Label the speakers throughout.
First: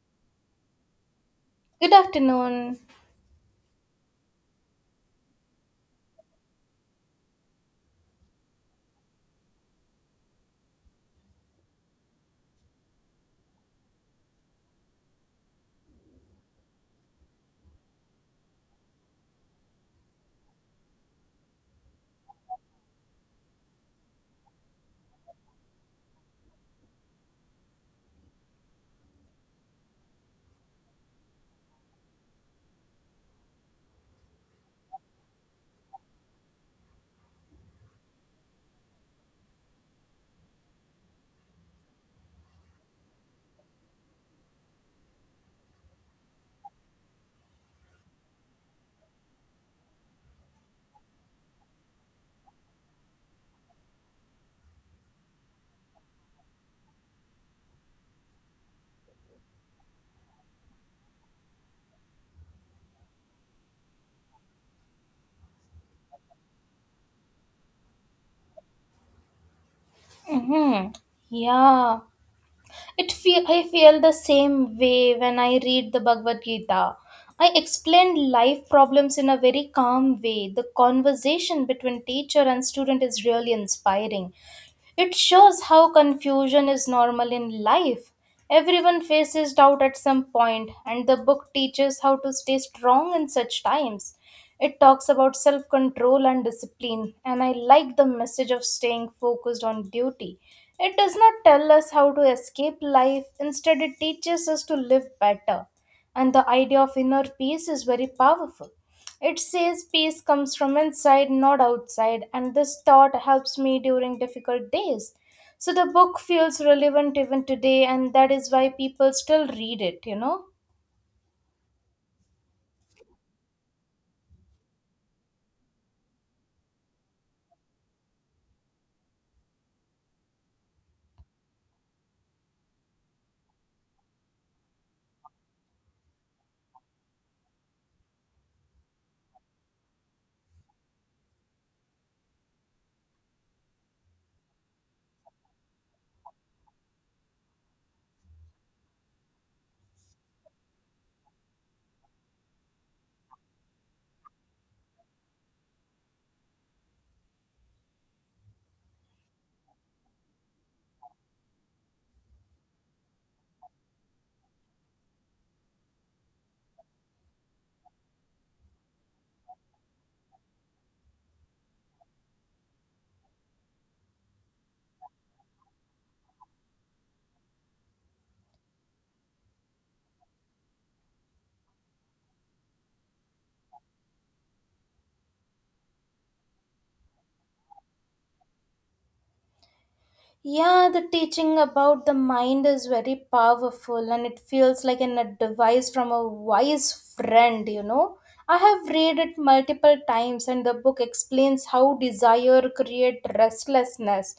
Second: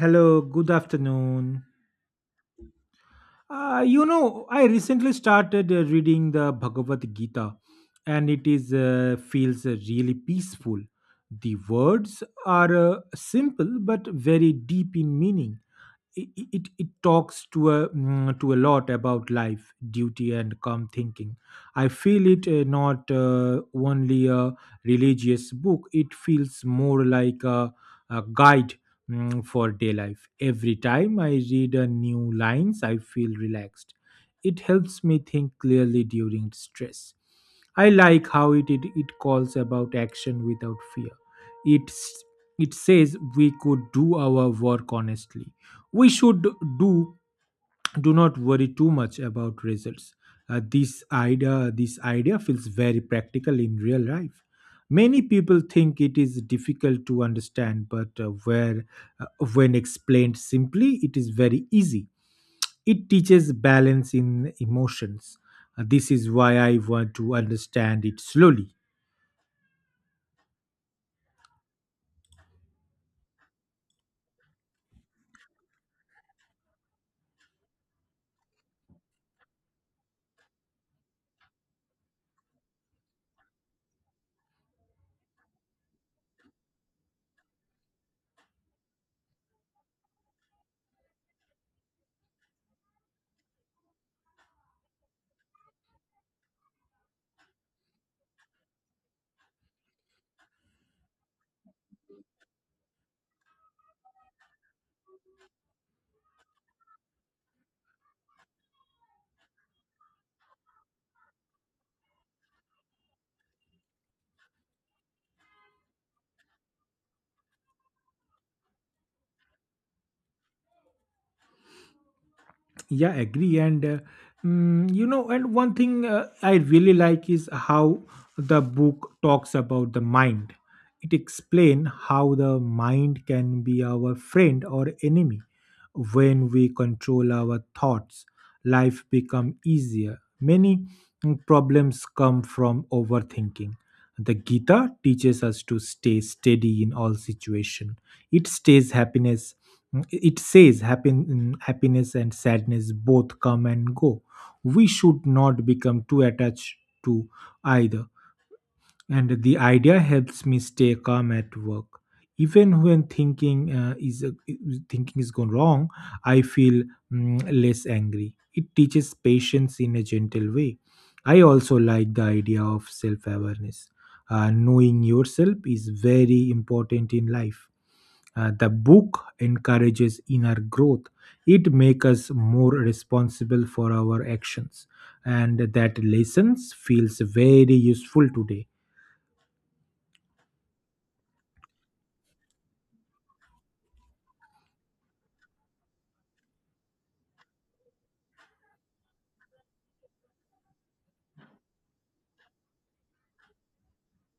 Speaker 1: Hello, good afternoon.
Speaker 2: Good afternoon.
Speaker 1: I recently started reading the Bhagavad Gita, and it is feels really peaceful. The words are simple but very deep in meaning. It talks to a to a lot about life, duty and calm thinking. I feel it not only a religious book. It feels more like a guide for day life. Every time I read a new lines I feel relaxed. It helps me think clearly during stress. I like how it calls about action without fear. It's, it says we could do our work honestly. We should do do not worry too much about results. This idea feels very practical in real life. Many people think it is difficult to understand, but where uh, when explained simply it is very easy. It teaches balance in emotions. This is why I want to understand it slowly.
Speaker 2: Hmm, Yeah, it feel I feel the same way when I read the Bhagavad Gita. I explain life problems in a very calm way. The conversation between teacher and student is really inspiring. It shows how confusion is normal in life. Everyone faces doubt at some point, and the book teaches how to stay strong in such times. It talks about self control and discipline, and I like the message of staying focused on duty. It does not tell us how to escape life. Instead, it teaches us to live better. And the idea of inner peace is very powerful. It says peace comes from inside, not outside, and this thought helps me during difficult days. So the book feels relevant even today, and that is why people still read it, you know.
Speaker 1: Yeah, agree, and mm, you know and one thing I really like is how the book talks about the mind. It explains how the mind can be our friend or enemy. When we control our thoughts, life become easier. Many problems come from overthinking. The Gita teaches us to stay steady in all situation. It stays happiness. It says happiness and sadness both come and go. We should not become too attached to either. And the idea helps me stay calm at work. Even when thinking is gone wrong, I feel less angry. It teaches patience in a gentle way. I also like the idea of self awareness. Knowing yourself is very important in life. The book encourages inner growth. It makes us more responsible for our actions, and that lessons feels very useful today.
Speaker 2: Yeah, the teaching about the mind is very powerful and it feels like an advice from a wise friend, you know. I have read it multiple times and the book explains how desire create restlessness.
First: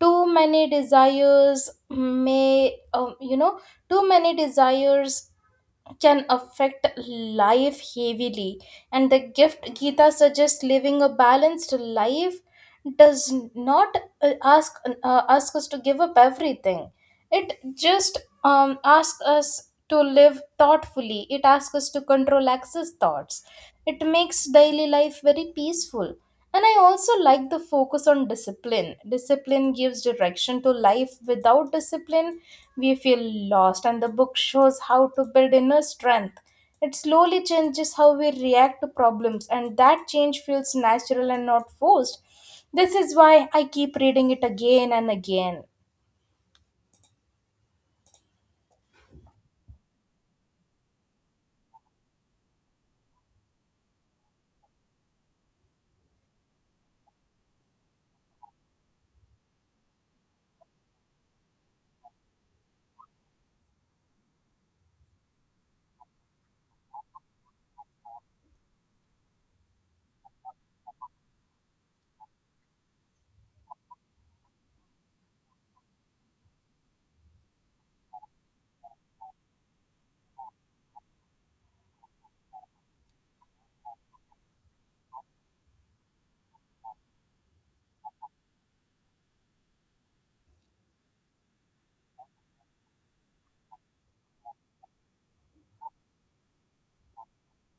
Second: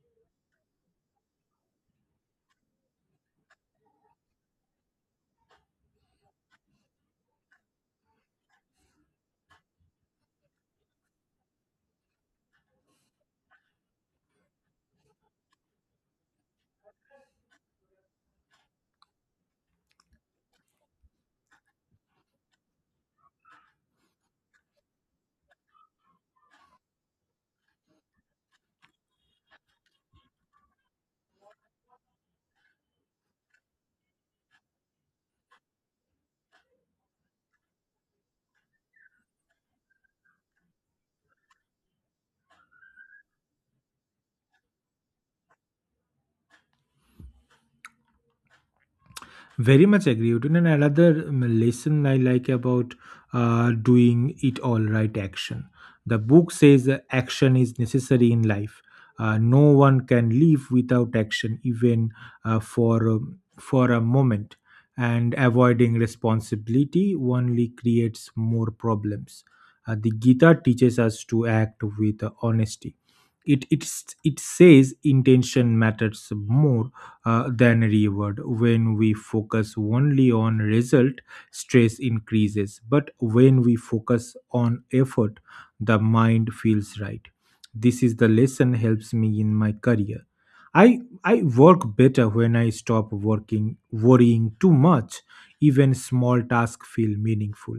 Speaker 2: Too many desires may, um, you know, Too many desires can affect life heavily and the gift gita suggests living a balanced life. Does not ask ask us to give up everything. It just asks us to live thoughtfully, it asks us to control excess thoughts. It makes daily life very peaceful. And I also like the focus on discipline. Discipline gives direction to life. Without discipline, we feel lost, and the book shows how to build inner strength. It slowly changes how we react to problems, and that change feels natural and not forced. This is why I keep reading it again and again.
Speaker 1: Very much agree with you. And another lesson I like about doing it all right action. The book says that action is necessary in life. No one can live without action, even for a moment. And avoiding responsibility only creates more problems. The Gita teaches us to act with honesty. It says intention matters more than reward. When we focus only on result, stress increases. But when we focus on effort, the mind feels right. This is the lesson helps me in my career. I work better when I stop working worrying too much. Even small tasks feel meaningful.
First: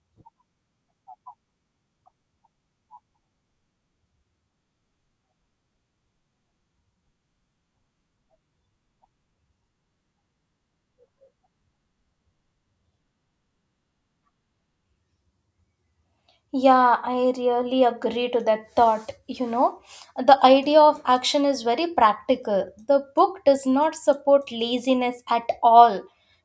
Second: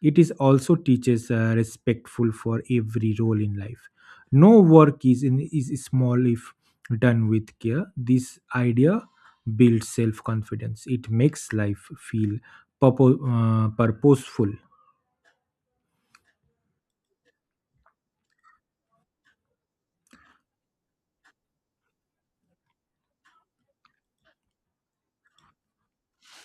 Speaker 1: It is also teaches respectful for every role in life. No work is small if done with care. This idea builds self confidence. It makes life feel purposeful.
Speaker 2: Yeah, I really agree to that thought. You know, the idea of action is very practical. The book does not support laziness at all.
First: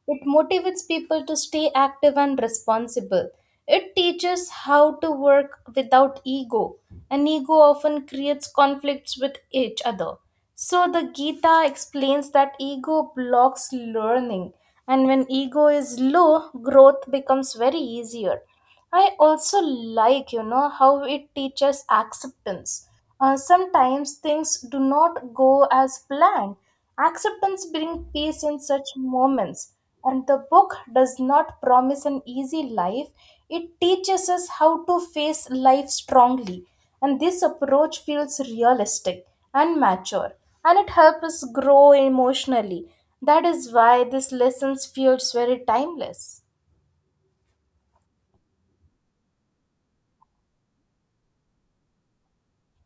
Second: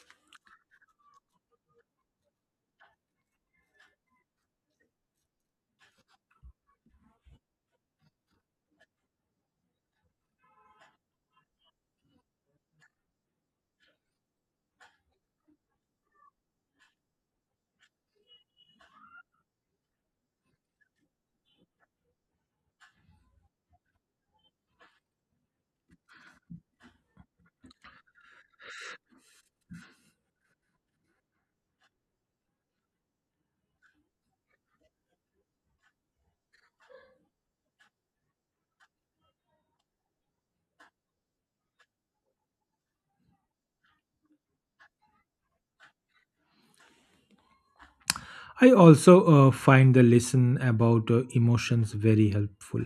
Speaker 2: It motivates people to stay active and responsible. It teaches how to work without ego, and ego often creates conflicts with each other. So the Gita explains that ego blocks learning, and when ego is low, growth becomes very easier. I also like, you know, how it teaches acceptance. Sometimes things do not go as planned. Acceptance brings peace in such moments. And the book does not promise an easy life, it teaches us how to face life strongly. And this approach feels realistic and mature, and it helps us grow emotionally. That is why these lessons feels very timeless.
Speaker 1: I also find the lesson about emotions very helpful.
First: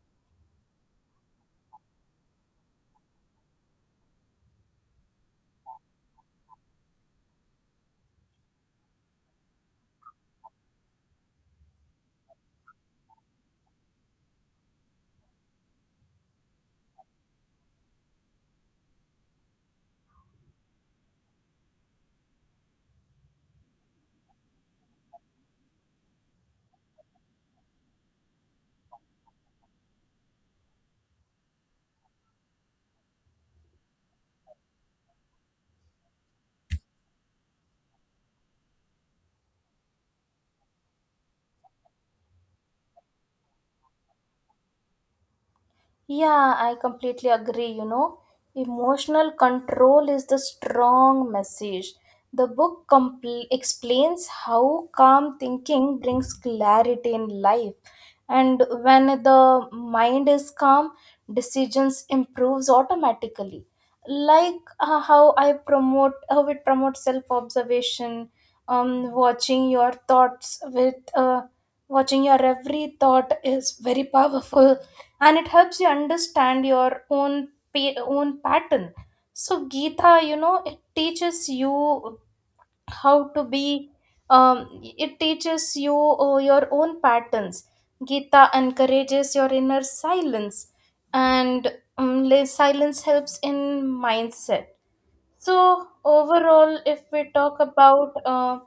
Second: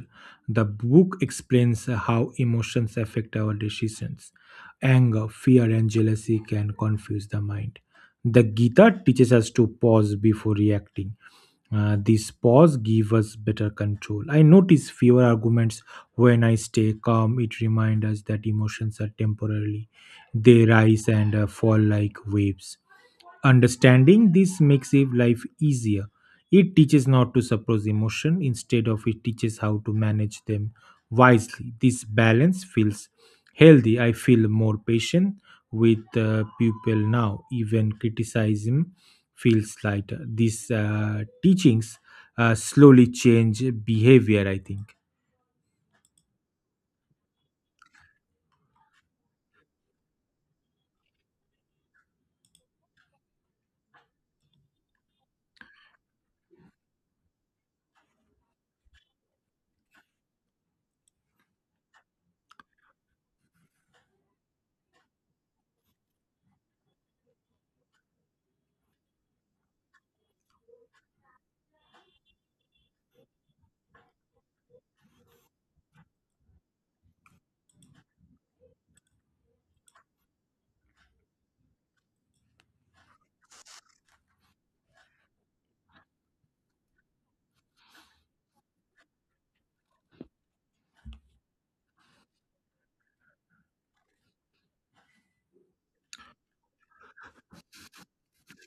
Speaker 1: The book explains how emotions affect our decisions. Anger, fear, and jealousy can confuse the mind. The Gita teaches us to pause before reacting. This pause gives us better control. I notice fewer arguments when I stay calm. It reminds us that emotions are temporary, they rise and fall like waves. Understanding this makes if life easier. It teaches not to suppress emotion, instead of it teaches how to manage them wisely. This balance feels healthy. I feel more patient with people now. Even criticism feels lighter. These teachings slowly change behavior, I think.
Speaker 2: Yeah, I completely agree. You know, emotional control is the strong message. The book explains how calm thinking brings clarity in life. And when the mind is calm, decisions improves automatically. Like how it promotes self-observation, um, watching your thoughts with, uh, watching your every thought is very powerful and it helps you understand your own own pattern. So gita, you know, it teaches you how to be, it teaches you your own patterns. Gita encourages your inner silence and, silence helps in mindset. So overall, if we talk about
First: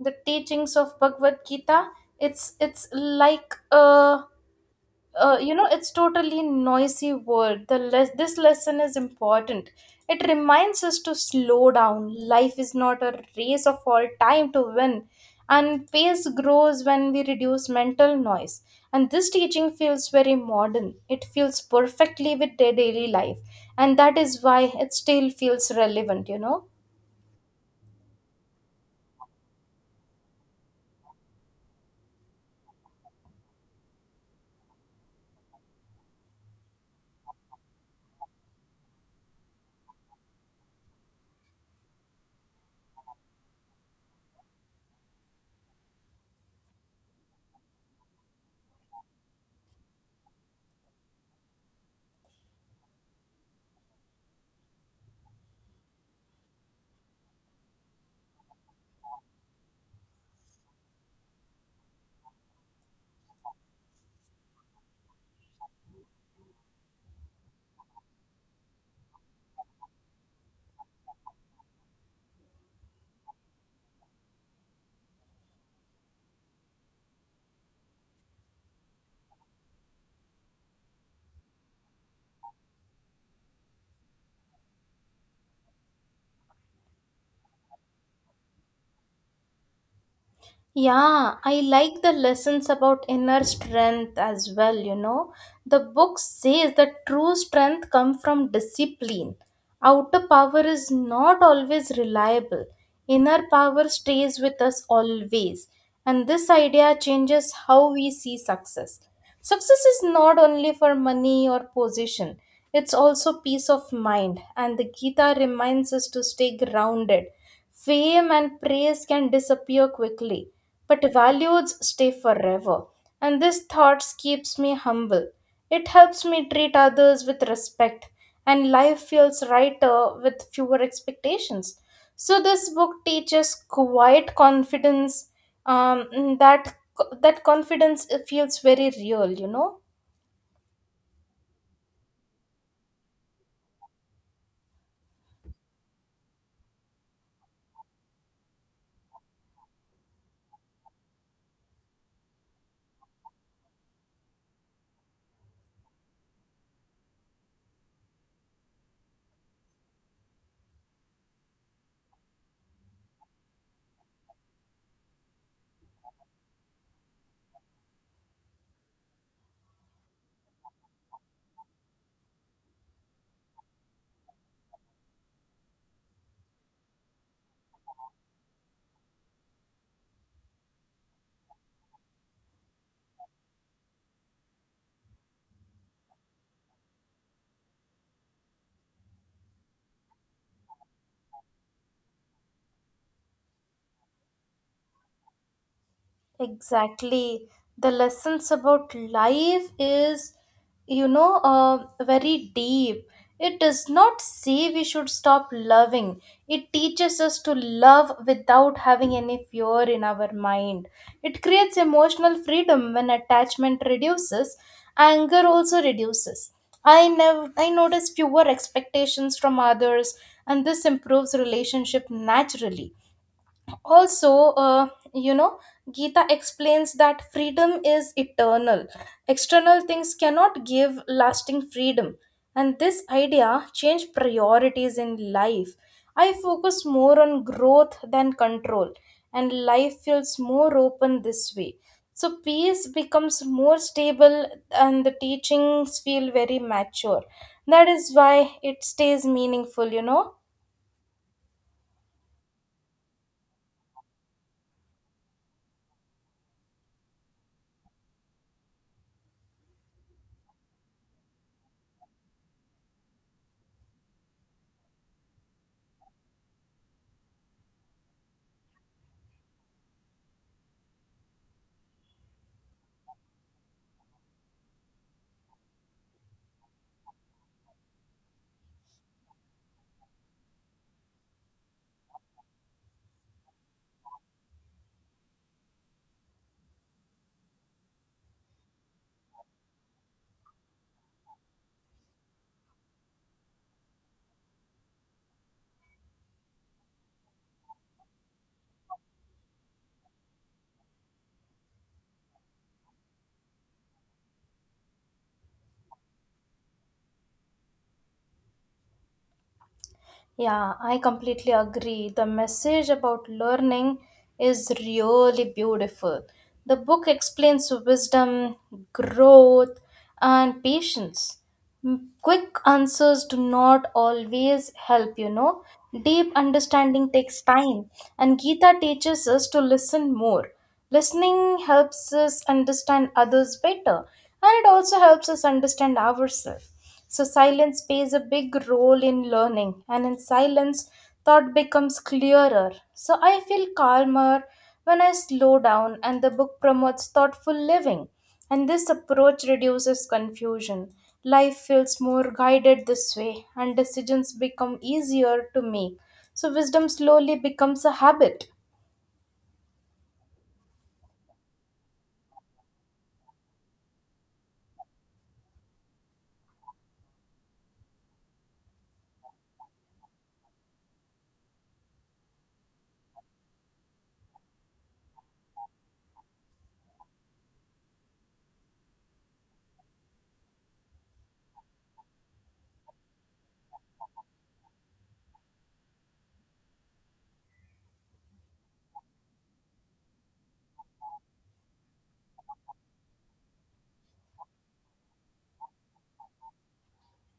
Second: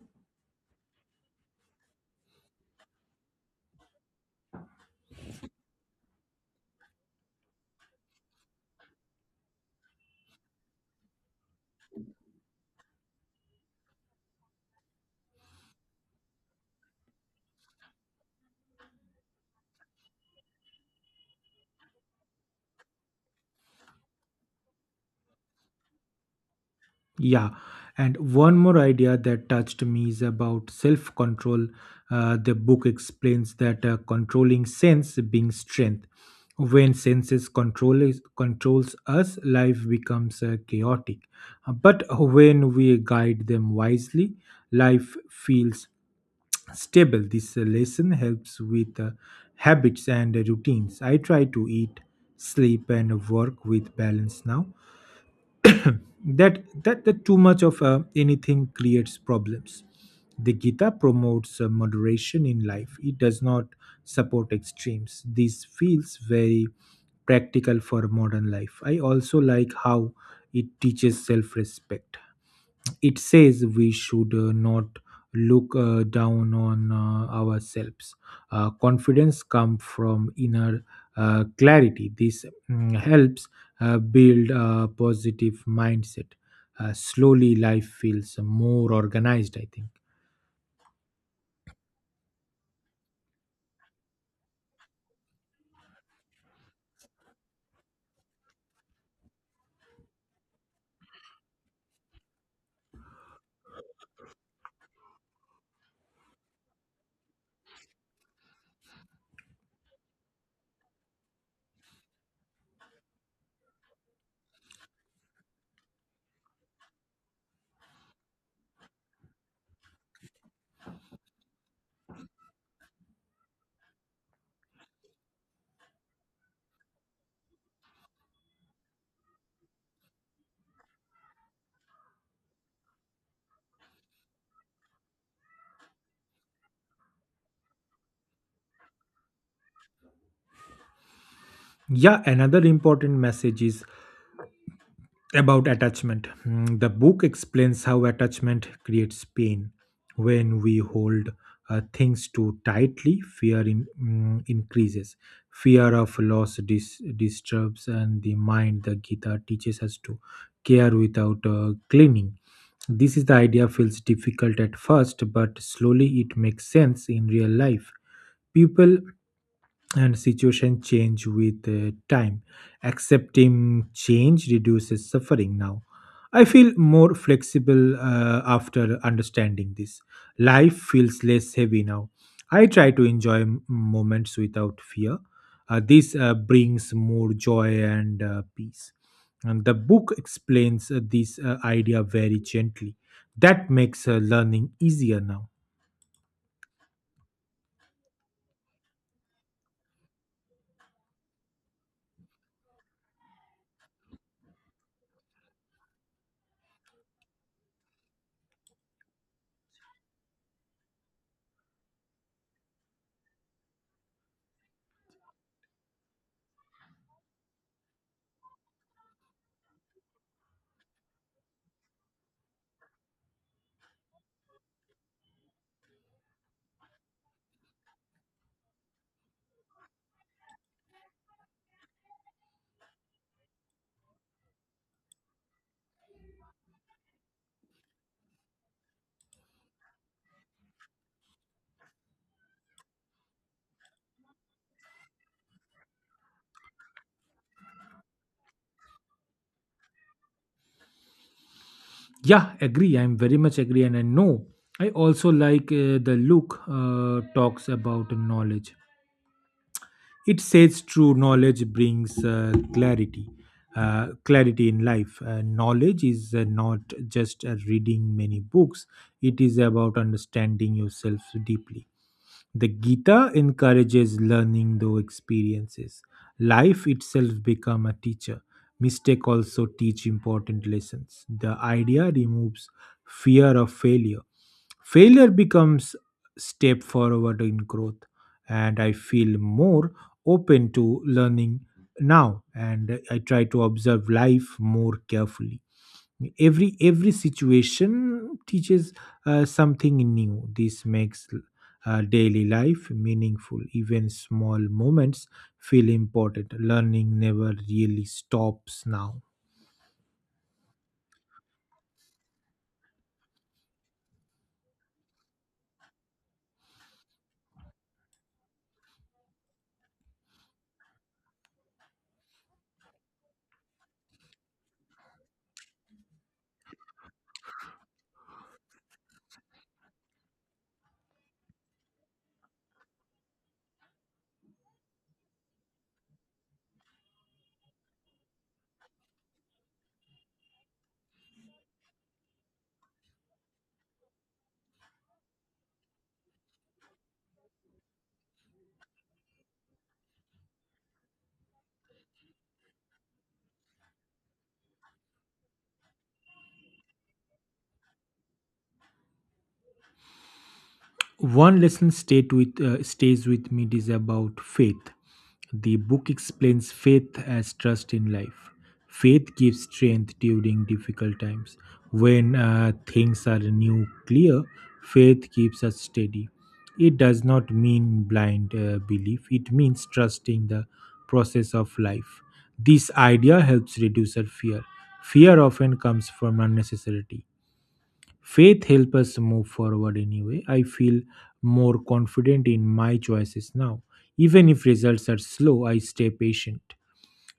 Speaker 2: the teachings of Bhagavad Gita, it's like a, you know, it's totally noisy world. The this lesson is important. It reminds us to slow down. Life is not a race of all time to win, and pace grows when we reduce mental noise. And this teaching feels very modern, it feels perfectly with their daily life, and that is why it still feels relevant, you know.
Speaker 1: Yeah, and one more idea that touched me is about self control. The book explains that controlling sense being strength. When controls us, life becomes chaotic. But when we guide them wisely, life feels stable. This lesson helps with habits and routines. I try to eat, sleep, and work with balance now. That too much of anything creates problems. The Gita promotes moderation in life. It does not support extremes. This feels very practical for modern life. I also like how it teaches self-respect. It says we should not look down on ourselves. Confidence comes from inner clarity. This helps build a positive mindset. Slowly, life feels more organized, I think.
Speaker 2: Yeah, I like the lessons about inner strength as well, you know. The book says that true strength comes from discipline. Outer power is not always reliable. Inner power stays with us always. And this idea changes how we see success. Success is not only for money or position, it's also peace of mind. And the Gita reminds us to stay grounded. Fame and praise can disappear quickly, but values stay forever. And this thought keeps me humble. It helps me treat others with respect, and life feels lighter with fewer expectations. So this book teaches quiet confidence. Um, that that confidence feels very real, you know.
Speaker 1: Yeah, another important message is about attachment. The book explains how attachment creates pain. When we hold things too tightly, fear increases. Fear of loss disturbs and the mind. The Gita teaches us to care without clinging. This is the idea feels difficult at first, but slowly it makes sense in real life. People and situation change with time. Accepting change reduces suffering. Now I feel more flexible after understanding this. Life feels less heavy now. I try to enjoy moments without fear. This brings more joy and peace. And the book explains this idea very gently. That makes learning easier now.
Speaker 2: Exactly. The lessons about life is, you know, very deep. It does not say we should stop loving. It teaches us to love without having any fear in our mind. It creates emotional freedom. When attachment reduces, anger also reduces. I never I notice fewer expectations from others, and this improves relationship naturally. Also, you know, Gita explains that freedom is eternal. External things cannot give lasting freedom, and this idea changed priorities in life. I focus more on growth than control, and life feels more open this way. So peace becomes more stable, and the teachings feel very mature. That is why it stays meaningful, you know.
Speaker 1: Yeah, agree. I'm very much agree, and I know. I also like the Luke talks about knowledge. It says true knowledge brings clarity, clarity in life. Knowledge is not just reading many books. It is about understanding yourself deeply. The Gita encourages learning through experiences. Life itself become a teacher. Mistake also teach important lessons. The idea removes fear of failure. Failure becomes step forward in growth, and I feel more open to learning now. And I try to observe life more carefully. Every situation teaches something new. This makes daily life meaningful. Even small moments feel important. Learning never really stops now.
Speaker 2: Yeah, I completely agree. The message about learning is really beautiful. The book explains wisdom, growth, and patience. Quick answers do not always help, you know. Deep understanding takes time, and Gita teaches us to listen more. Listening helps us understand others better, and it also helps us understand ourselves. So silence plays a big role in learning, and in silence, thought becomes clearer. So I feel calmer when I slow down, and the book promotes thoughtful living. And this approach reduces confusion. Life feels more guided this way, and decisions become easier to make. So wisdom slowly becomes a habit.
Speaker 1: One lesson stays with me is about faith. The book explains faith as trust in life. Faith gives strength during difficult times. When things are new clear, faith keeps us steady. It does not mean blind belief, it means trusting the process of life. This idea helps reduce our fear. Fear often comes from unnecessary. Faith helps us move forward anyway. I feel more confident in my choices now. Even if results are slow, I stay patient.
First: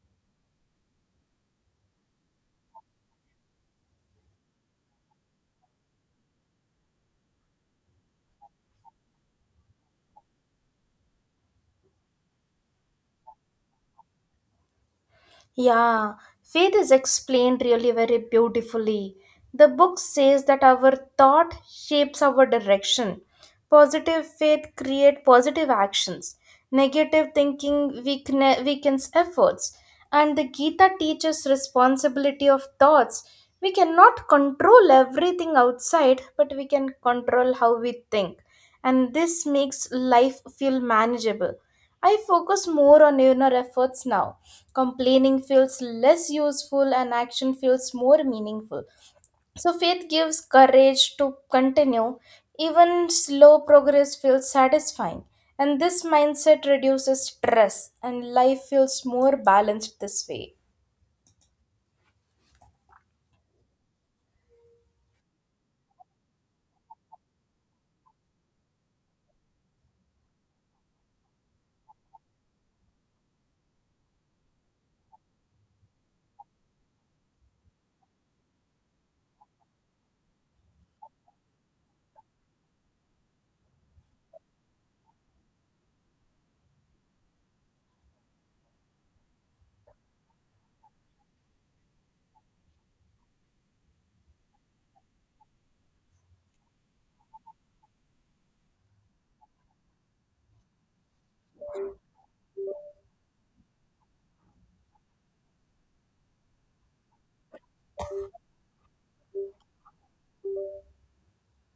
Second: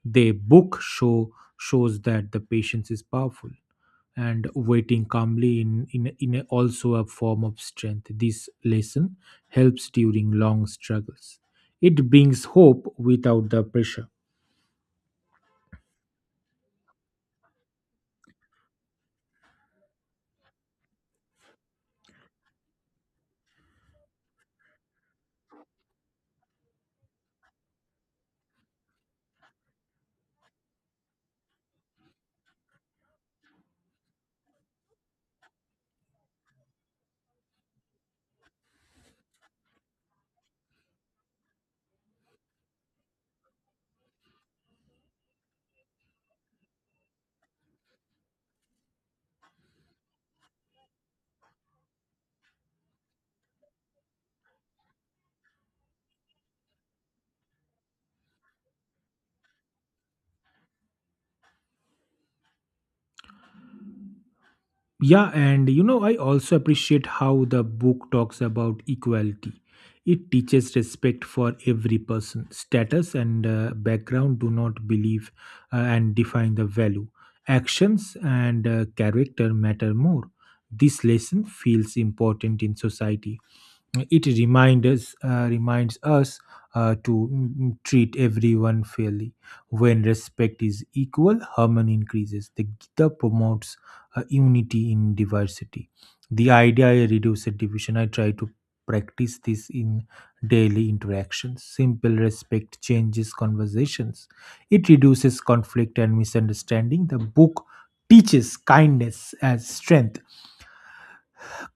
Speaker 1: The book shows that the patience is powerful, and waiting calmly also a form of strength. This lesson helps during long struggles. It brings hope without the pressure.
Speaker 2: Yeah, faith is explained really very beautifully. The book says that our thought shapes our direction. Positive faith create positive actions. Negative thinking weakens efforts. And the Gita teaches responsibility of thoughts. We cannot control everything outside, but we can control how we think. And this makes life feel manageable. I focus more on inner efforts now. Complaining feels less useful and action feels more meaningful. So faith gives courage to continue. Even slow progress feels satisfying. And this mindset reduces stress and life feels more balanced this way.
Speaker 1: Yeah, and you know, I also appreciate how the book talks about equality. It teaches respect for every person. Status and background do not believe and define the value. Actions and character matter more. This lesson feels important in society. It reminds us to treat everyone fairly. When respect is equal, harmony increases. The Gita promotes unity in diversity. The idea I reduce division. I try to practice this in daily interactions. Simple respect changes conversations. It reduces conflict and misunderstanding. The book teaches kindness as strength.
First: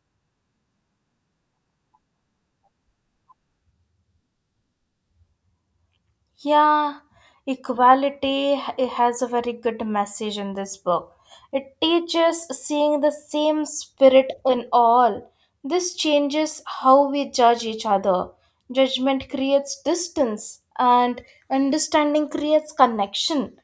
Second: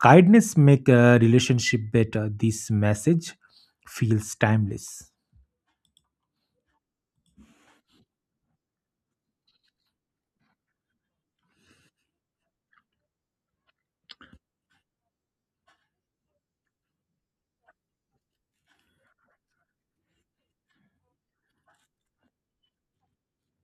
Speaker 1: Kindness make a relationship better. This message feels timeless.
Speaker 2: Yeah, equality it has a very good message in this book. It teaches seeing the same spirit in all. This changes how we judge each other. Judgment creates distance, and understanding creates connection.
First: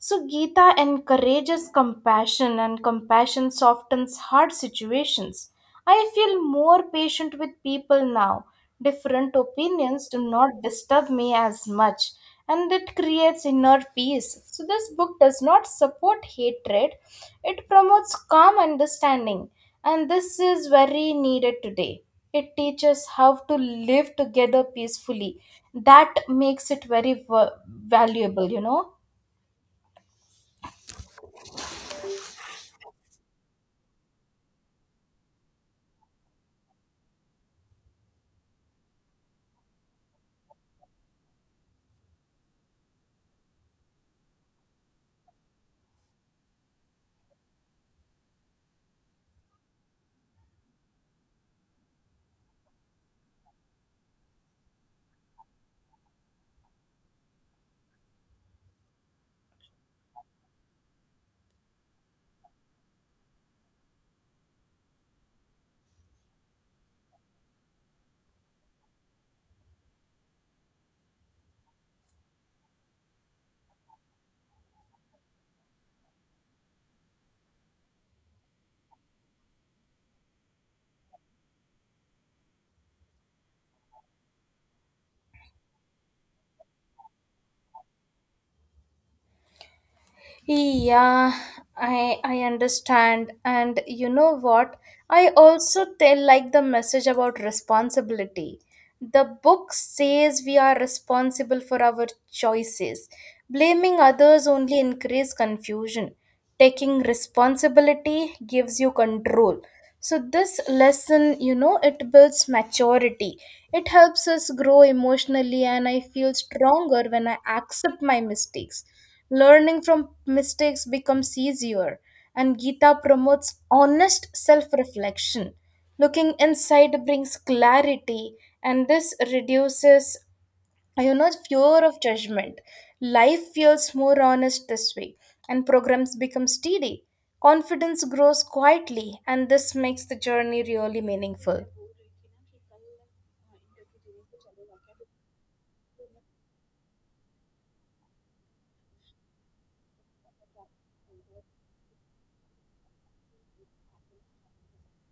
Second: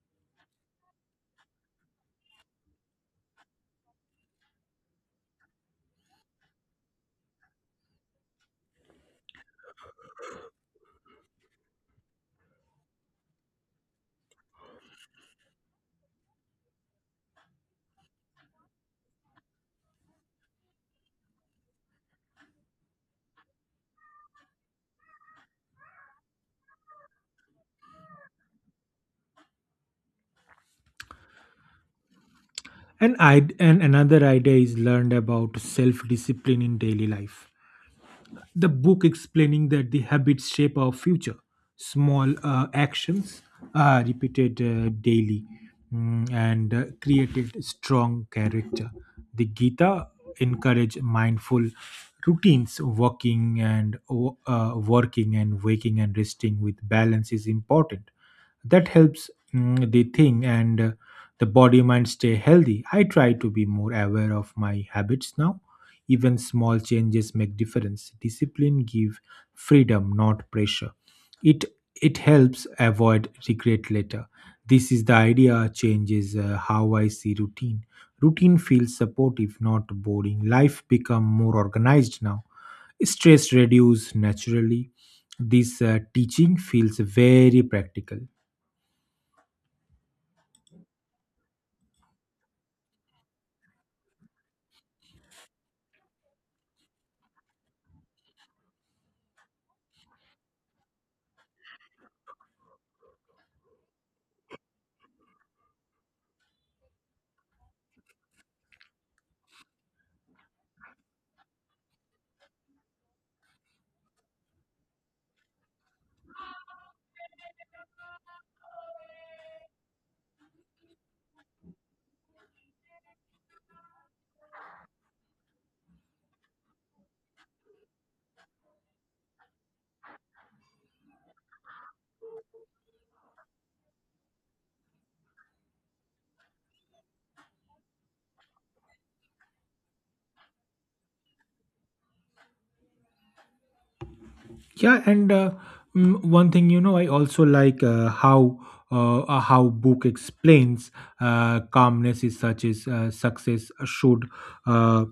Speaker 2: So Gita encourages compassion, and compassion softens hard situations. I feel more patient with people now. Different opinions do not disturb me as much, and it creates inner peace. So this book does not support hatred, it promotes calm understanding, and this is very needed today. It teaches how to live together peacefully. That makes it very valuable, you know.
Speaker 1: And I and another idea is learned about self discipline in daily life. The book explaining that the habits shape our future. Small actions are repeated daily and created strong character. The Gita encourage mindful routines. Walking and working and waking and resting with balance is important. That helps the thing and the body mind stay healthy. I try to be more aware of my habits now. Even small changes make difference. Discipline give freedom, not pressure. it it helps avoid regret later. This is the idea changes how I see routine. Routine feels supportive, not boring. Life become more organized now. Stress reduce naturally. This teaching feels very practical.
Speaker 2: Yeah, I understand. And you know what? I also tell like the message about responsibility. The book says we are responsible for our choices. Blaming others only increases confusion. Taking responsibility gives you control. So this lesson, you know, it builds maturity. It helps us grow emotionally, and I feel stronger when I accept my mistakes. Learning from mistakes becomes easier, and Gita promotes honest self reflection. Looking inside brings clarity, and this reduces, you know, fear of judgment. Life feels more honest this way, and programs become steady. Confidence grows quietly, and this makes the journey really meaningful.
Speaker 1: Yeah, one thing, you know, I also like how book explains calmness is such as success uh,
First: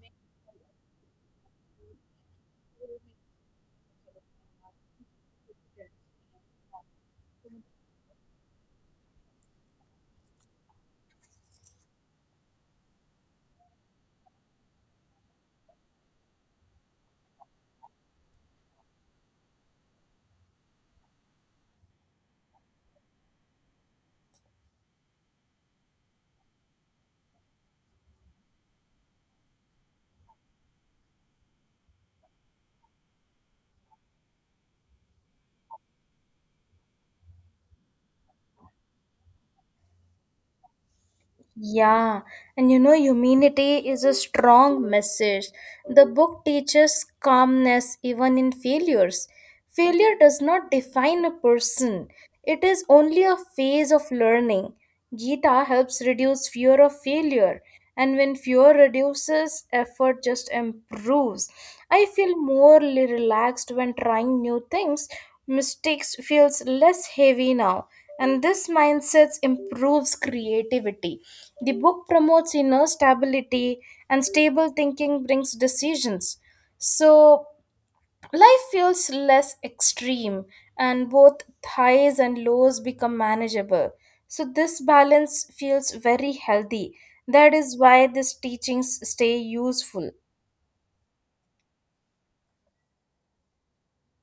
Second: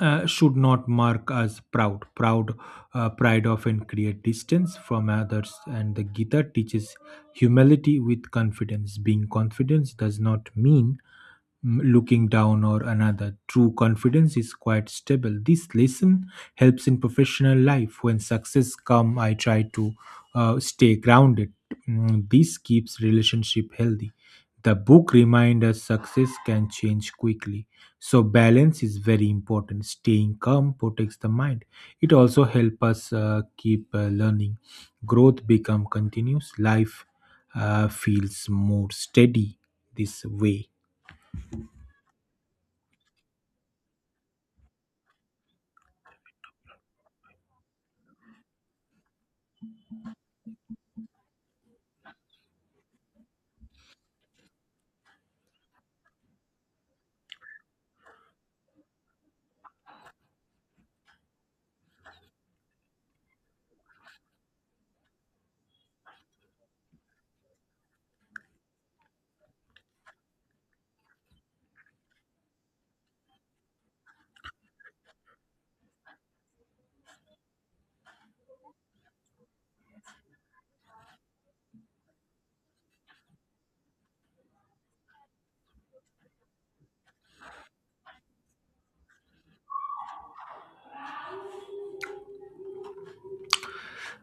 Speaker 1: should not mark us proud. Pride often create distance from others, and the Gita teaches humility with confidence. Being confident does not mean looking down or another. True confidence is quite stable. This lesson helps in professional life. When success come, I try to stay grounded. This keeps relationship healthy. The book reminds us success can change quickly, so balance is very important. Staying calm protects the mind. It also helps us keep learning. Growth become continuous. Life feels more steady this way.
Speaker 2: Yeah, and you know, humility is a strong message. The book teaches calmness even in failures. Failure does not define a person, it is only a phase of learning. Gita helps reduce fear of failure, and when fear reduces, effort just improves. I feel more relaxed when trying new things. Mistakes feels less heavy now, and this mindset improves creativity. The book promotes inner stability, and stable thinking brings decisions. So life feels less extreme, and both highs and lows become manageable. So this balance feels very healthy. That is why these teachings stay useful.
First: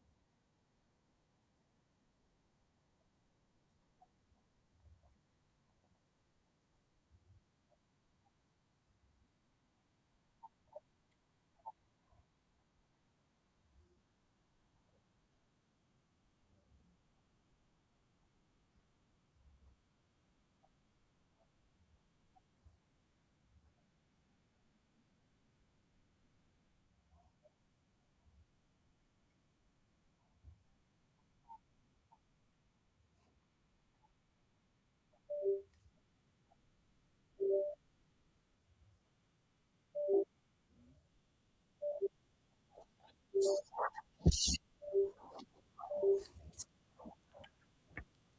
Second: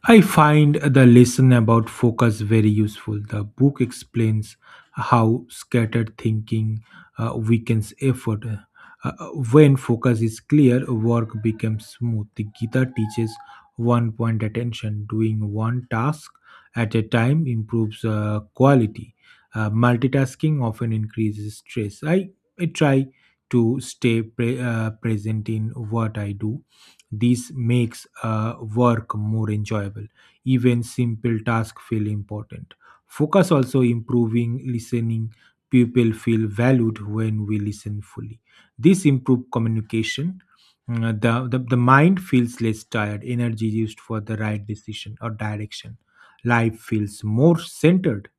Speaker 1: I find the lesson about focus very useful. The book explains how scattered thinking weakens effort. Uh, when focus is clear, work becomes smooth. The Gita teaches one point attention. Doing one task at a time improves quality. Multitasking often increases stress. I try to stay present in what I do. This makes work more enjoyable. Even simple tasks feel important. Focus also improving listening. People feel valued when we listen fully. This improve communication. The mind feels less tired, energy used for the right decision or direction. Life feels more centered.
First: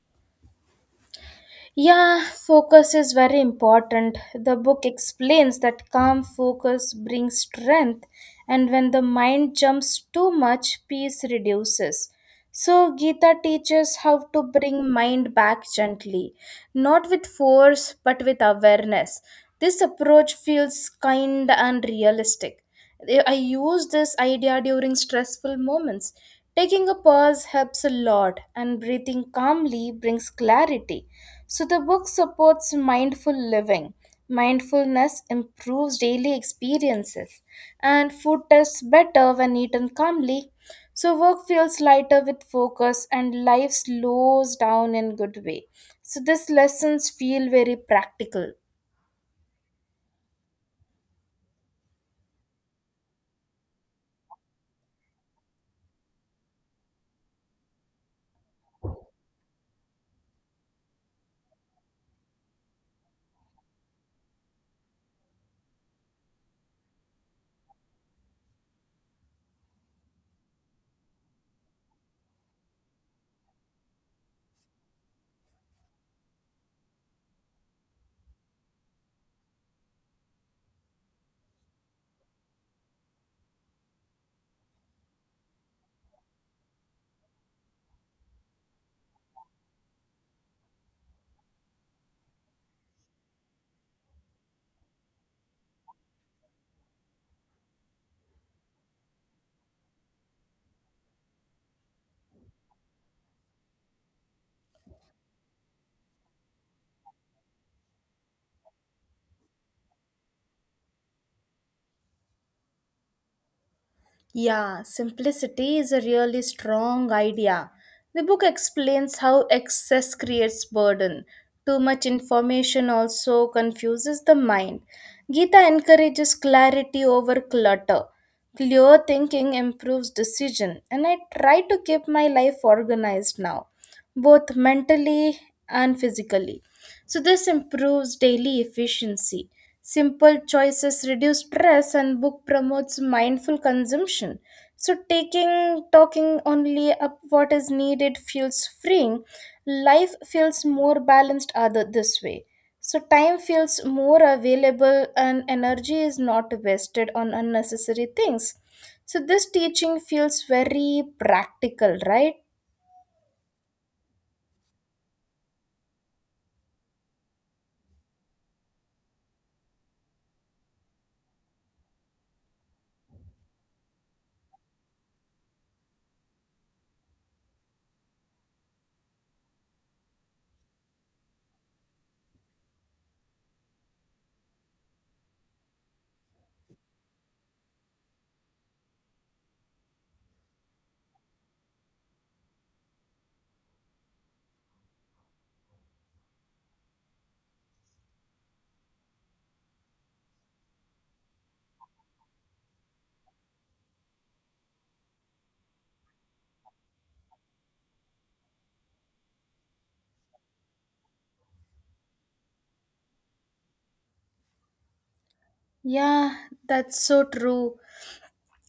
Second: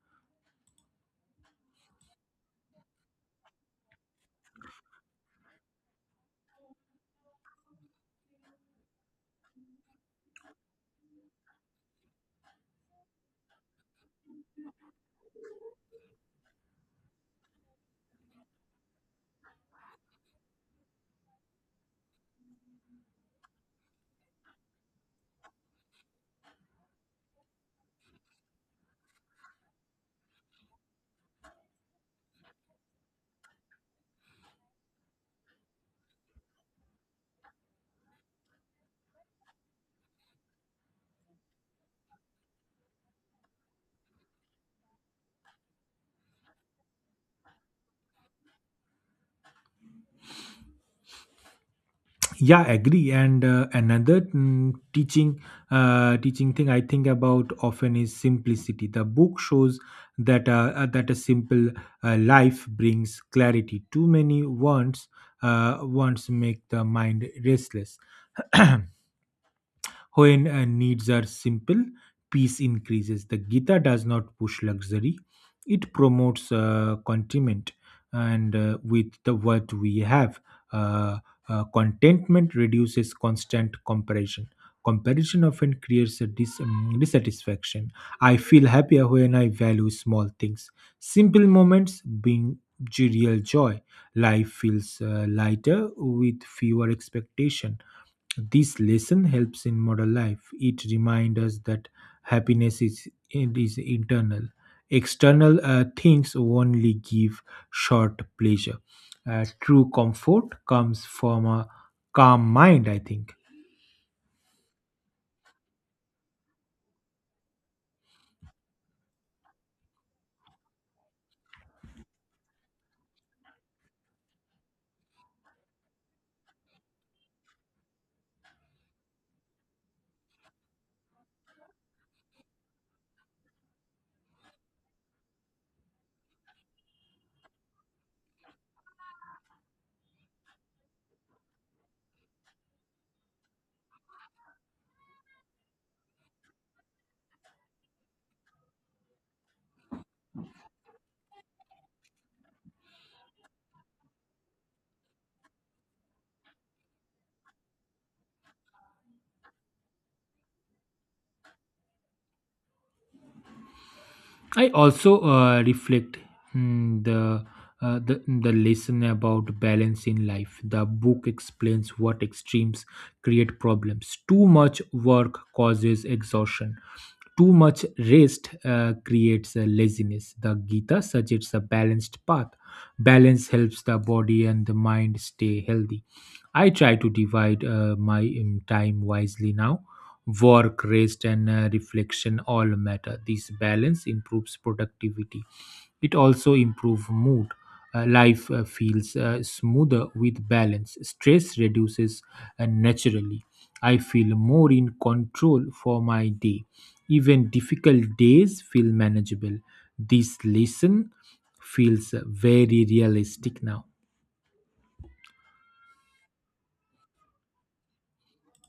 Speaker 2: Yeah, focus is very important. The book explains that calm focus brings strength, and when the mind jumps too much, peace reduces. So Gita teaches how to bring mind back gently, not with force but with awareness. This approach feels kind and realistic. I use this idea during stressful moments. Taking a pause helps a lot, and breathing calmly brings clarity. So the book supports mindful living. Mindfulness improves daily experiences, and food tastes better when eaten calmly. So work feels lighter with focus, and life slows down in good way. So these lessons feel very practical.
Speaker 1: Yeah, agree. And Another teaching thing I think about often is simplicity. The book shows that that a simple life brings clarity. Too many wants, wants make the mind restless. When needs are simple, peace increases. The Gita does not push luxury, it promotes contentment and with the what we have. Uh, Contentment reduces constant comparison. Comparison often creates a dissatisfaction. I feel happier when I value small things. Simple moments bring real joy. Life feels lighter with fewer expectations. This lesson helps in modern life. It reminds us that happiness is, it is internal. External things only give short pleasure. True comfort comes from a calm mind, I think.
Speaker 2: Yeah, simplicity is a really strong idea. The book explains how excess creates burden. Too much information also confuses the mind. Gita encourages clarity over clutter. Clear thinking improves decision, and I try to keep my life organized now, both mentally and physically. So this improves daily efficiency. Simple choices reduce stress and book promotes mindful consumption. So taking talking only up what is needed feels freeing. Life feels more balanced other this way. So time feels more available and energy is not wasted on unnecessary things. So this teaching feels very practical, right?
Speaker 1: I also reflect mm, the, the lesson about balance in life. The book explains what extremes create problems. Too much work causes exhaustion. Too much rest creates laziness. The Gita suggests a balanced path. Balance helps the body and the mind stay healthy. I try to divide my time wisely now. Work, rest, and reflection all matter. This balance improves productivity. It also improves mood. Life feels smoother with balance. Stress reduces naturally. I feel more in control for my day. Even difficult days feel manageable. This lesson feels very realistic now.
Speaker 2: Yeah, that's so true,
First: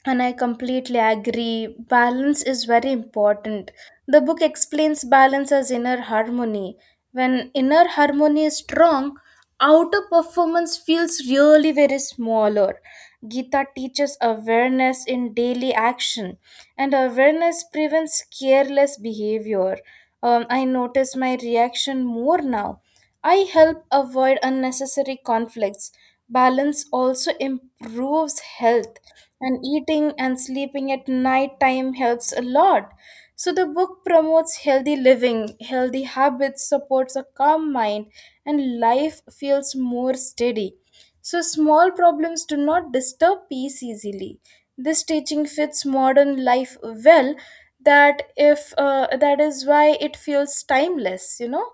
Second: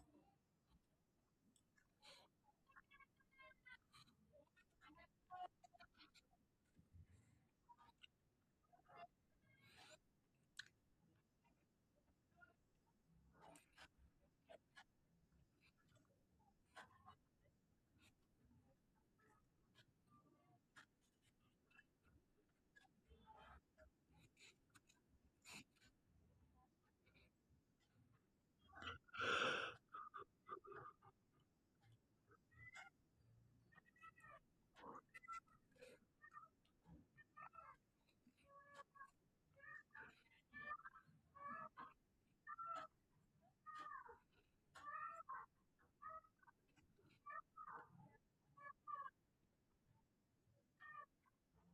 Speaker 2: and I completely agree. Balance is very important. The book explains balance as inner harmony. When inner harmony is strong, outer performance feels really very smaller. Gita teaches awareness in daily action and awareness prevents careless behavior. I notice my reaction more now. I help avoid unnecessary conflicts. Balance also improves health, and eating and sleeping at night time helps a lot. So, the book promotes healthy living, healthy habits, supports a calm mind, and life feels more steady. So, small problems do not disturb peace easily. This teaching fits modern life well. That if That is why it feels timeless, you know.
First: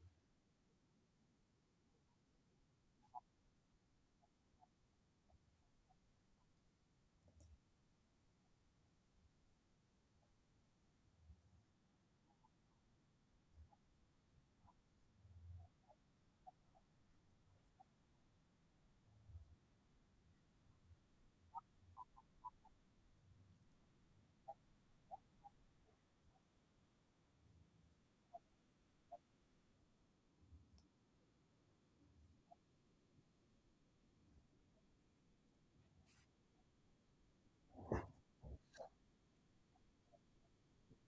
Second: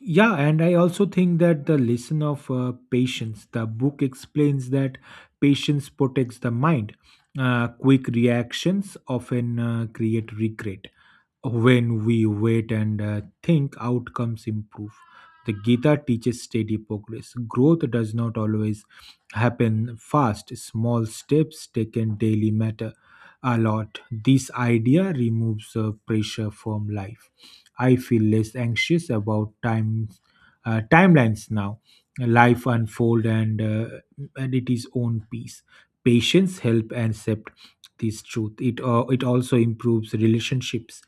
Speaker 1: Yeah, and I also think that the lesson of patience, the book explains that patience protects the mind. Quick reactions often create regret. When we wait and think, outcomes improve. The Gita teaches steady progress. Growth does not always happen fast. Small steps taken daily matter a lot. This idea removes pressure from life. I feel less anxious about times, timelines now. Life unfold and it is own peace. Patience help and accept this truth. It also improves relationships.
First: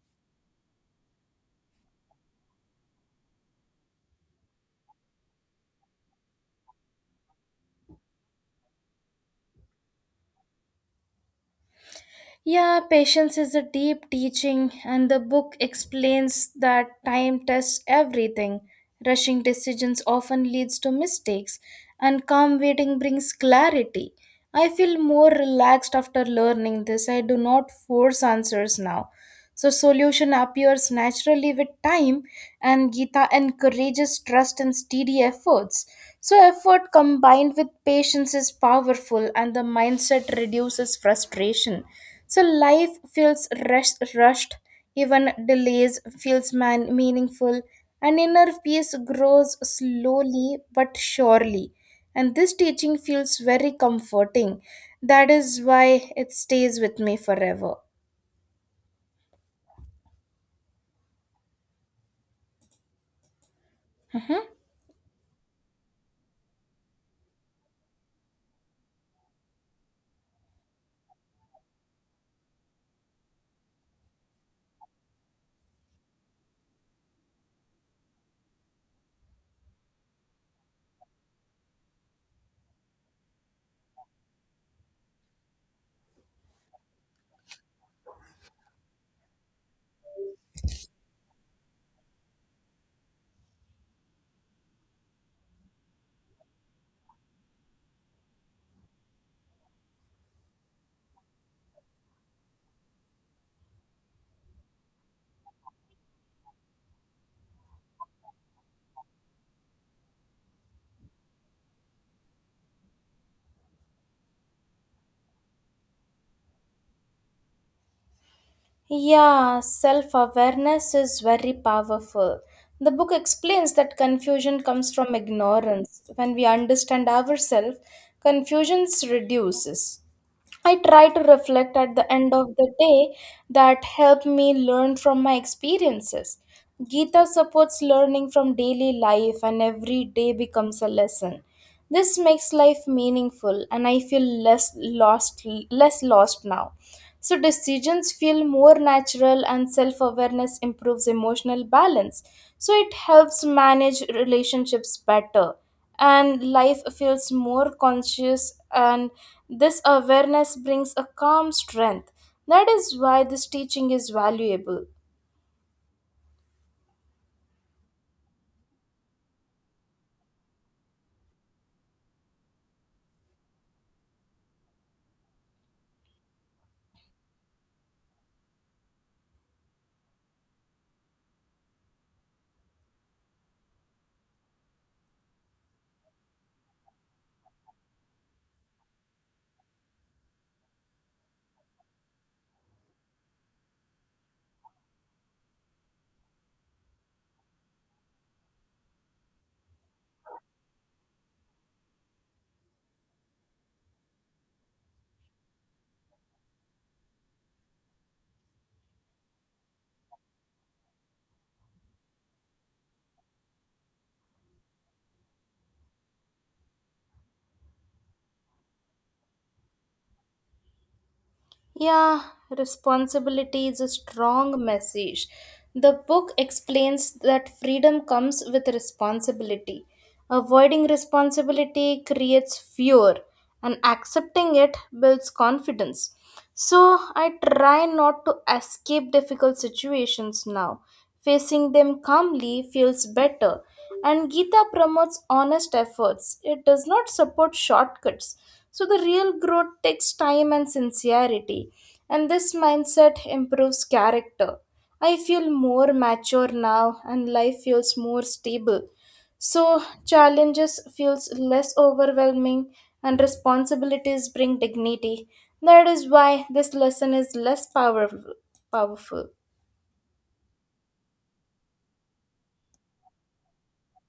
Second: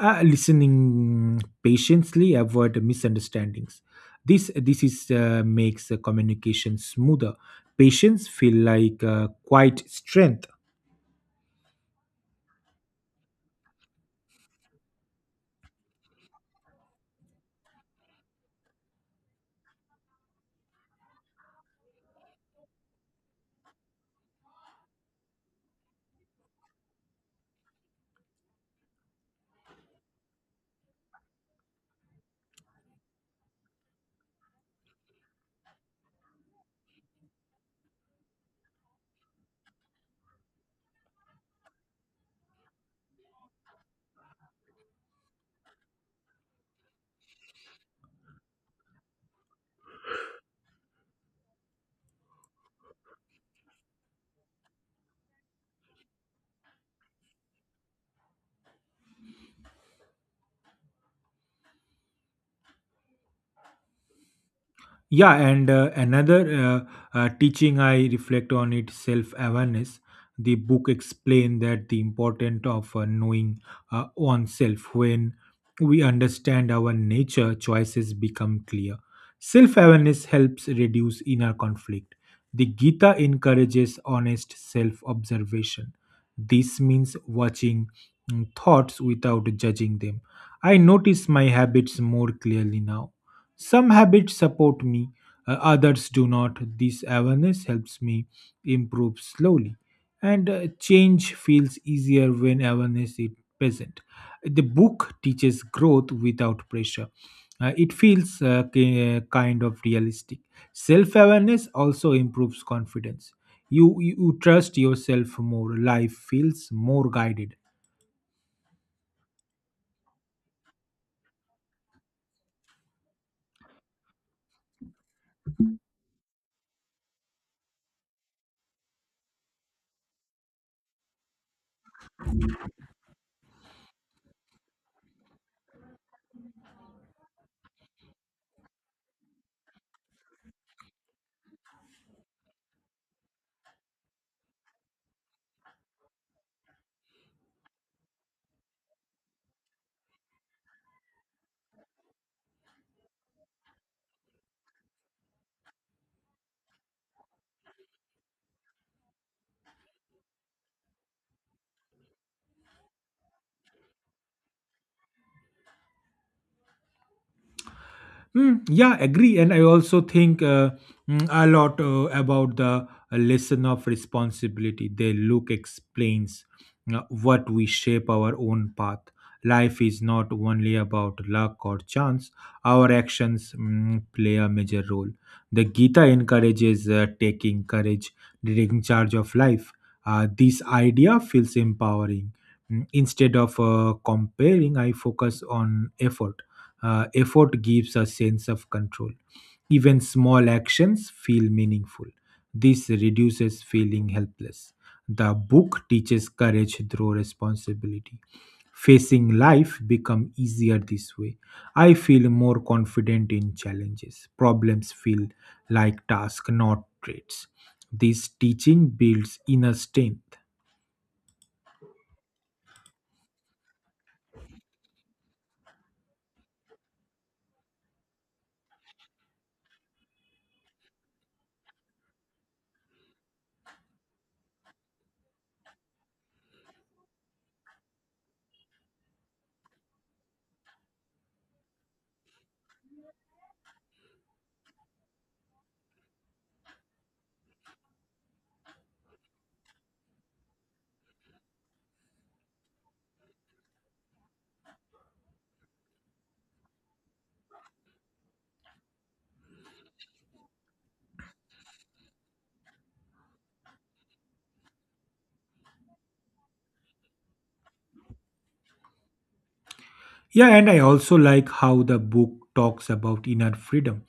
Speaker 1: Listening patiently avoid misunderstandings. This is makes the communication smoother. Patience feel like quite strength.
Speaker 2: Yeah, patience is a deep teaching, and the book explains that time tests everything. Rushing decisions often leads to mistakes, and calm waiting brings clarity. I feel more relaxed after learning this. I do not force answers now. So, solution appears naturally with time, and Gita encourages trust and steady efforts. So, effort combined with patience is powerful, and the mindset reduces frustration. So, life feels rushed, even delays feels meaningful, and inner peace grows slowly but surely. And this teaching feels very comforting. That is why it stays with me forever. Mhm.
Speaker 1: Yeah, and another teaching I reflect on it self awareness. The book explained that the importance of knowing oneself. When we understand our nature, choices become clear. Self awareness helps reduce inner conflict. The Gita encourages honest self observation. This means watching thoughts without judging them. I notice my habits more clearly now. Some habits support me, others do not. This awareness helps me improve slowly, and change feels easier when awareness is present. The book teaches growth without pressure. It feels kind of realistic. Self awareness also improves confidence. You trust yourself more. Life feels more guided.
Speaker 2: Yeah, self awareness is very powerful. The book explains that confusion comes from ignorance. When we understand ourselves, confusion reduces. I try to reflect at the end of the day. That help me learn from my experiences. Gita supports learning from daily life and every day becomes a lesson. This makes life meaningful, and I feel less lost, less lost now. So decisions feel more natural, and self-awareness improves emotional balance. So it helps manage relationships better, and life feels more conscious, and this awareness brings a calm strength. That is why this teaching is valuable.
Speaker 1: Yeah, agree. And I also think a lot about the lesson of responsibility. The Luke explains what we shape our own path. Life is not only about luck or chance, our actions play a major role. The Gita encourages taking charge of life. This idea feels empowering. Instead of comparing, I focus on effort. Uh, effort gives a sense of control. Even small actions feel meaningful. This reduces feeling helpless. The book teaches courage through responsibility. Facing life become easier this way. I feel more confident in challenges. Problems feel like tasks, not traits. This teaching builds inner strength.
Speaker 2: Yeah, responsibility is a strong message. The book explains that freedom comes with responsibility. Avoiding responsibility creates fear, and accepting it builds confidence. So, I try not to escape difficult situations now. Facing them calmly feels better. And Gita promotes honest efforts, it does not support shortcuts. So, the real growth takes time and sincerity, and this mindset improves character. I feel more mature now, and life feels more stable. So, challenges feels less overwhelming, and responsibilities bring dignity. That is why this lesson is less powerful. Powerful.
Speaker 1: Yeah, and I also like how the book talks about inner freedom.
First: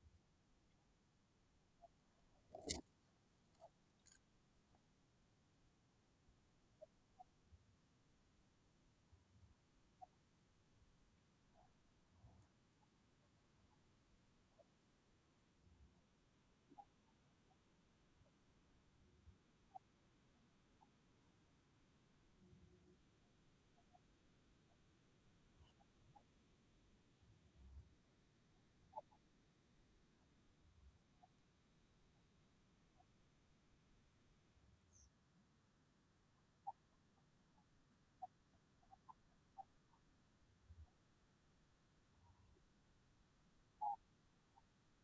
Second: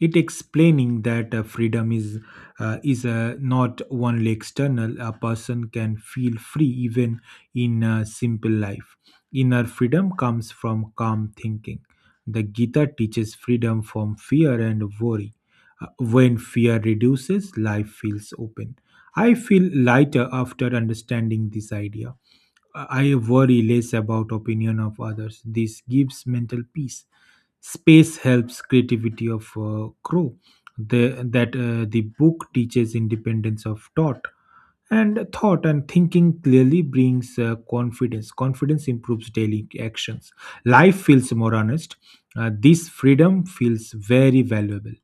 Speaker 1: It explaining that freedom is not only external. A person can feel free even in a simple life. Inner freedom comes from calm thinking. The Gita teaches freedom from fear and worry. When fear reduces, life feels open. I feel lighter after understanding this idea. I worry less about opinion of others. This gives mental peace. Space helps creativity of crew. The book teaches independence of thought and thinking clearly brings confidence. Confidence improves daily actions. Life feels more honest. This freedom feels very valuable.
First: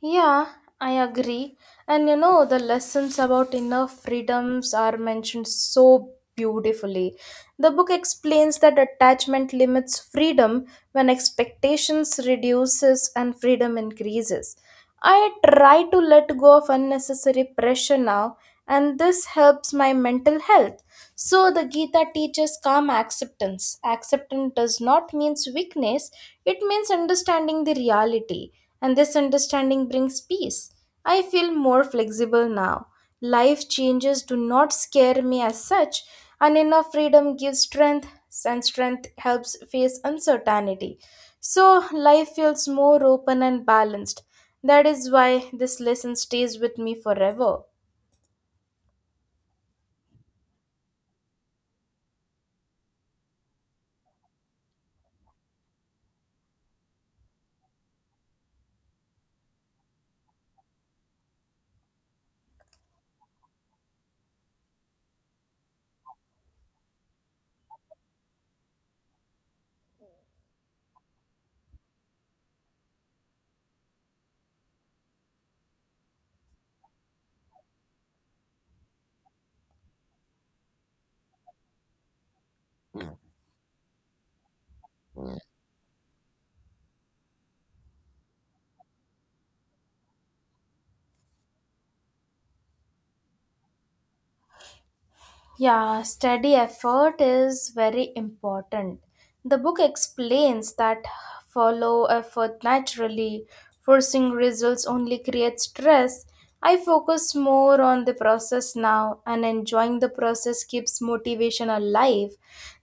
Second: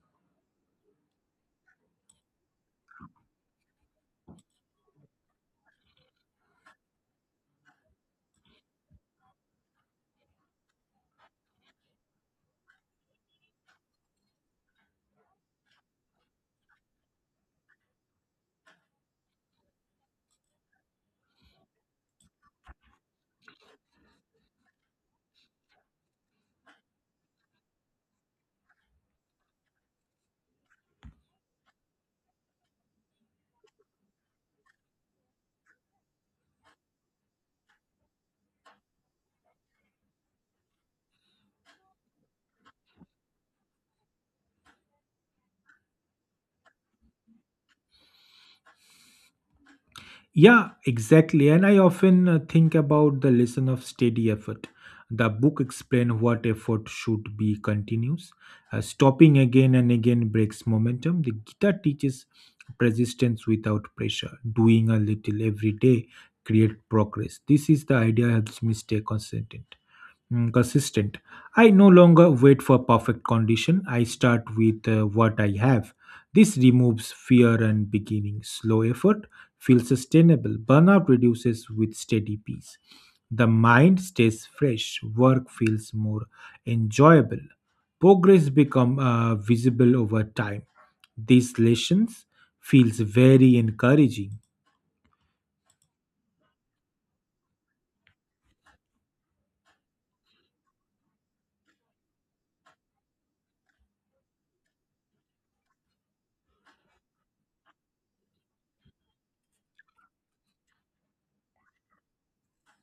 Speaker 2: Yeah, I agree. And you know, the lessons about inner freedoms are mentioned so beautifully. The book explains that attachment limits freedom when expectations reduces and freedom increases. I try to let go of unnecessary pressure now, and this helps my mental health. So the Gita teaches calm acceptance. Acceptance does not mean weakness, it means understanding the reality, and this understanding brings peace. I feel more flexible now. Life changes do not scare me as such, and inner freedom gives strength, and strength helps face uncertainty. So life feels more open and balanced. That is why this lesson stays with me forever.
Speaker 1: Yeah, exactly. And I often think about the lesson of steady effort. The book explains what effort should be continuous. Stopping again and again breaks momentum. The guitar teaches persistence without pressure. Doing a little every day create progress. This is the idea helps me stay consistent. Consistent. I no longer wait for perfect condition. I start with what I have. This removes fear and beginning. Slow effort feel sustainable. Burnout reduces with steady peace. The mind stays fresh, work feels more enjoyable. Progress become visible over time. These lessons feels very encouraging.
Speaker 2: Yeah, steady effort is very important. The book explains that follow effort naturally, forcing results only creates stress. I focus more on the process now, and enjoying the process keeps motivation alive.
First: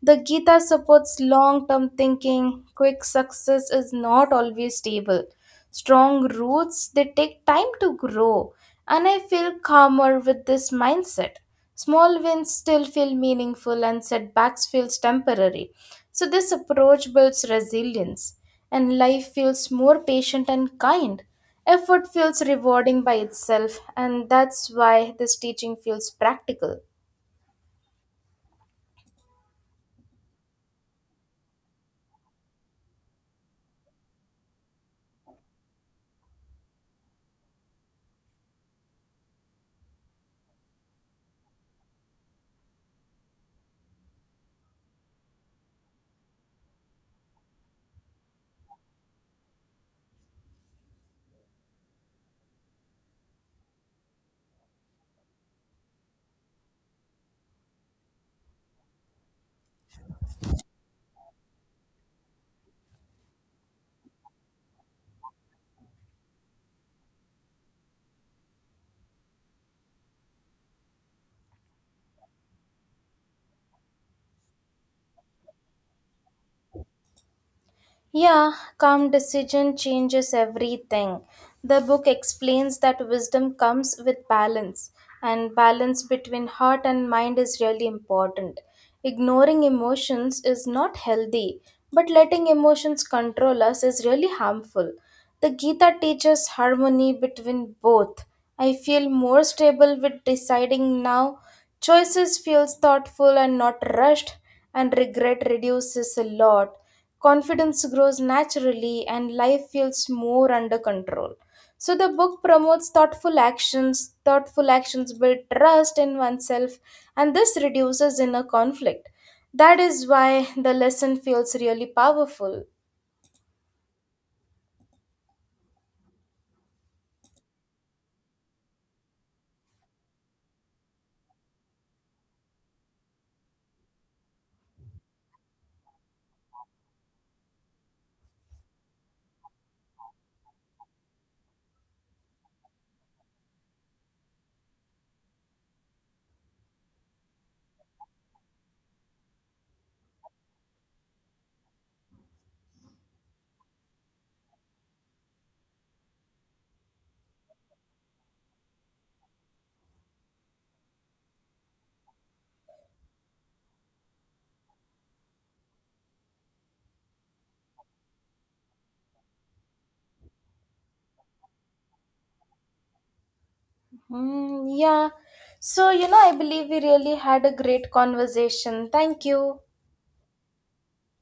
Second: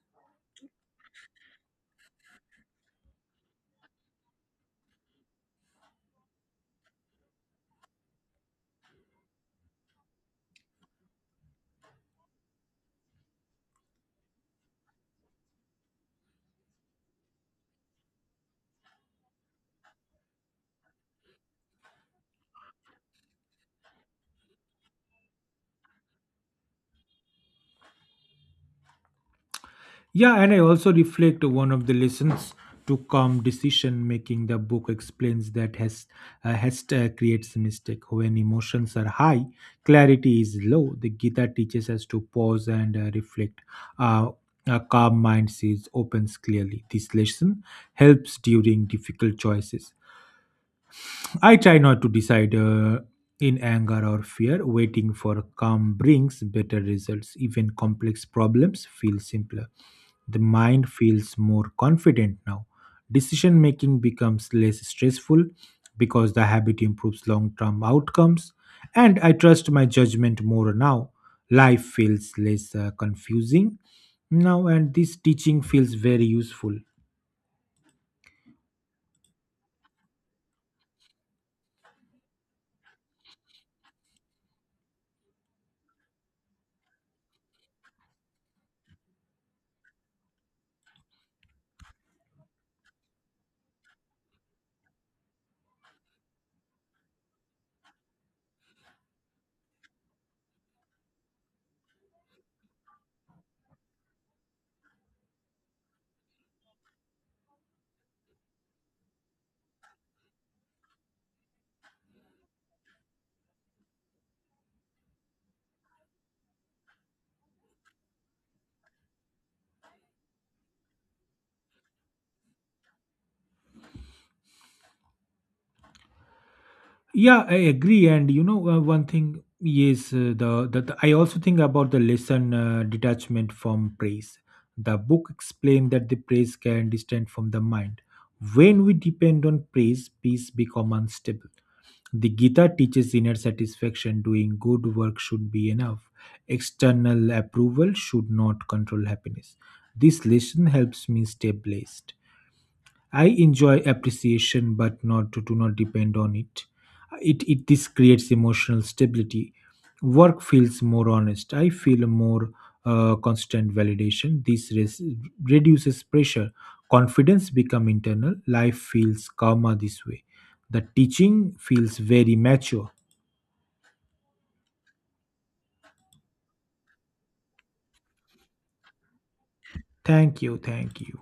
Speaker 2: The Gita supports long term thinking. Quick success is not always stable. Strong roots, they take time to grow, and I feel calmer with this mindset. Small wins still feel meaningful and setbacks feels temporary. So this approach builds resilience and life feels more patient and kind. Effort feels rewarding by itself, and that's why this teaching feels practical.
Speaker 1: Yeah, and I also reflect one of the lessons to calm decision making. The book explains that hast creates mistake. When emotions are high, clarity is low. The Gita teaches us to pause and reflect. Uh, a calm mind sees opens clearly. This lesson helps during difficult choices. I try not to decide in anger or fear. Waiting for calm brings better results. Even complex problems feel simpler. The mind feels more confident now. Decision making becomes less stressful because the habit improves long term outcomes. And I trust my judgment more now. Life feels less confusing now, and this teaching feels very useful.
Speaker 2: Yeah, calm decision changes everything. The book explains that wisdom comes with balance, and balance between heart and mind is really important. Ignoring emotions is not healthy, but letting emotions control us is really harmful. The Gita teaches harmony between both. I feel more stable with deciding now. Choices feels thoughtful and not rushed, and regret reduces a lot. Confidence grows naturally, and life feels more under control. So the book promotes thoughtful actions. Thoughtful actions build trust in oneself, and this reduces inner conflict. That is why the lesson feels really powerful.
Speaker 1: Yeah, I agree. And you know, one thing is I also think about the lesson detachment from praise. The book explained that the praise can distant from the mind. When we depend on praise, peace become unstable. The Gita teaches inner satisfaction. Doing good work should be enough. External approval should not control happiness. This lesson helps me stay blessed. I enjoy appreciation, but not to do not depend on it. It this creates emotional stability. Work feels more honest. I feel a more constant validation. Reduces pressure. Confidence become internal. Life feels calmer this way. The teaching feels very mature.
Speaker 2: Hmm. Yeah. So, you know, I believe we really had a great conversation. Thank you.
Speaker 1: Thank you. Thank you.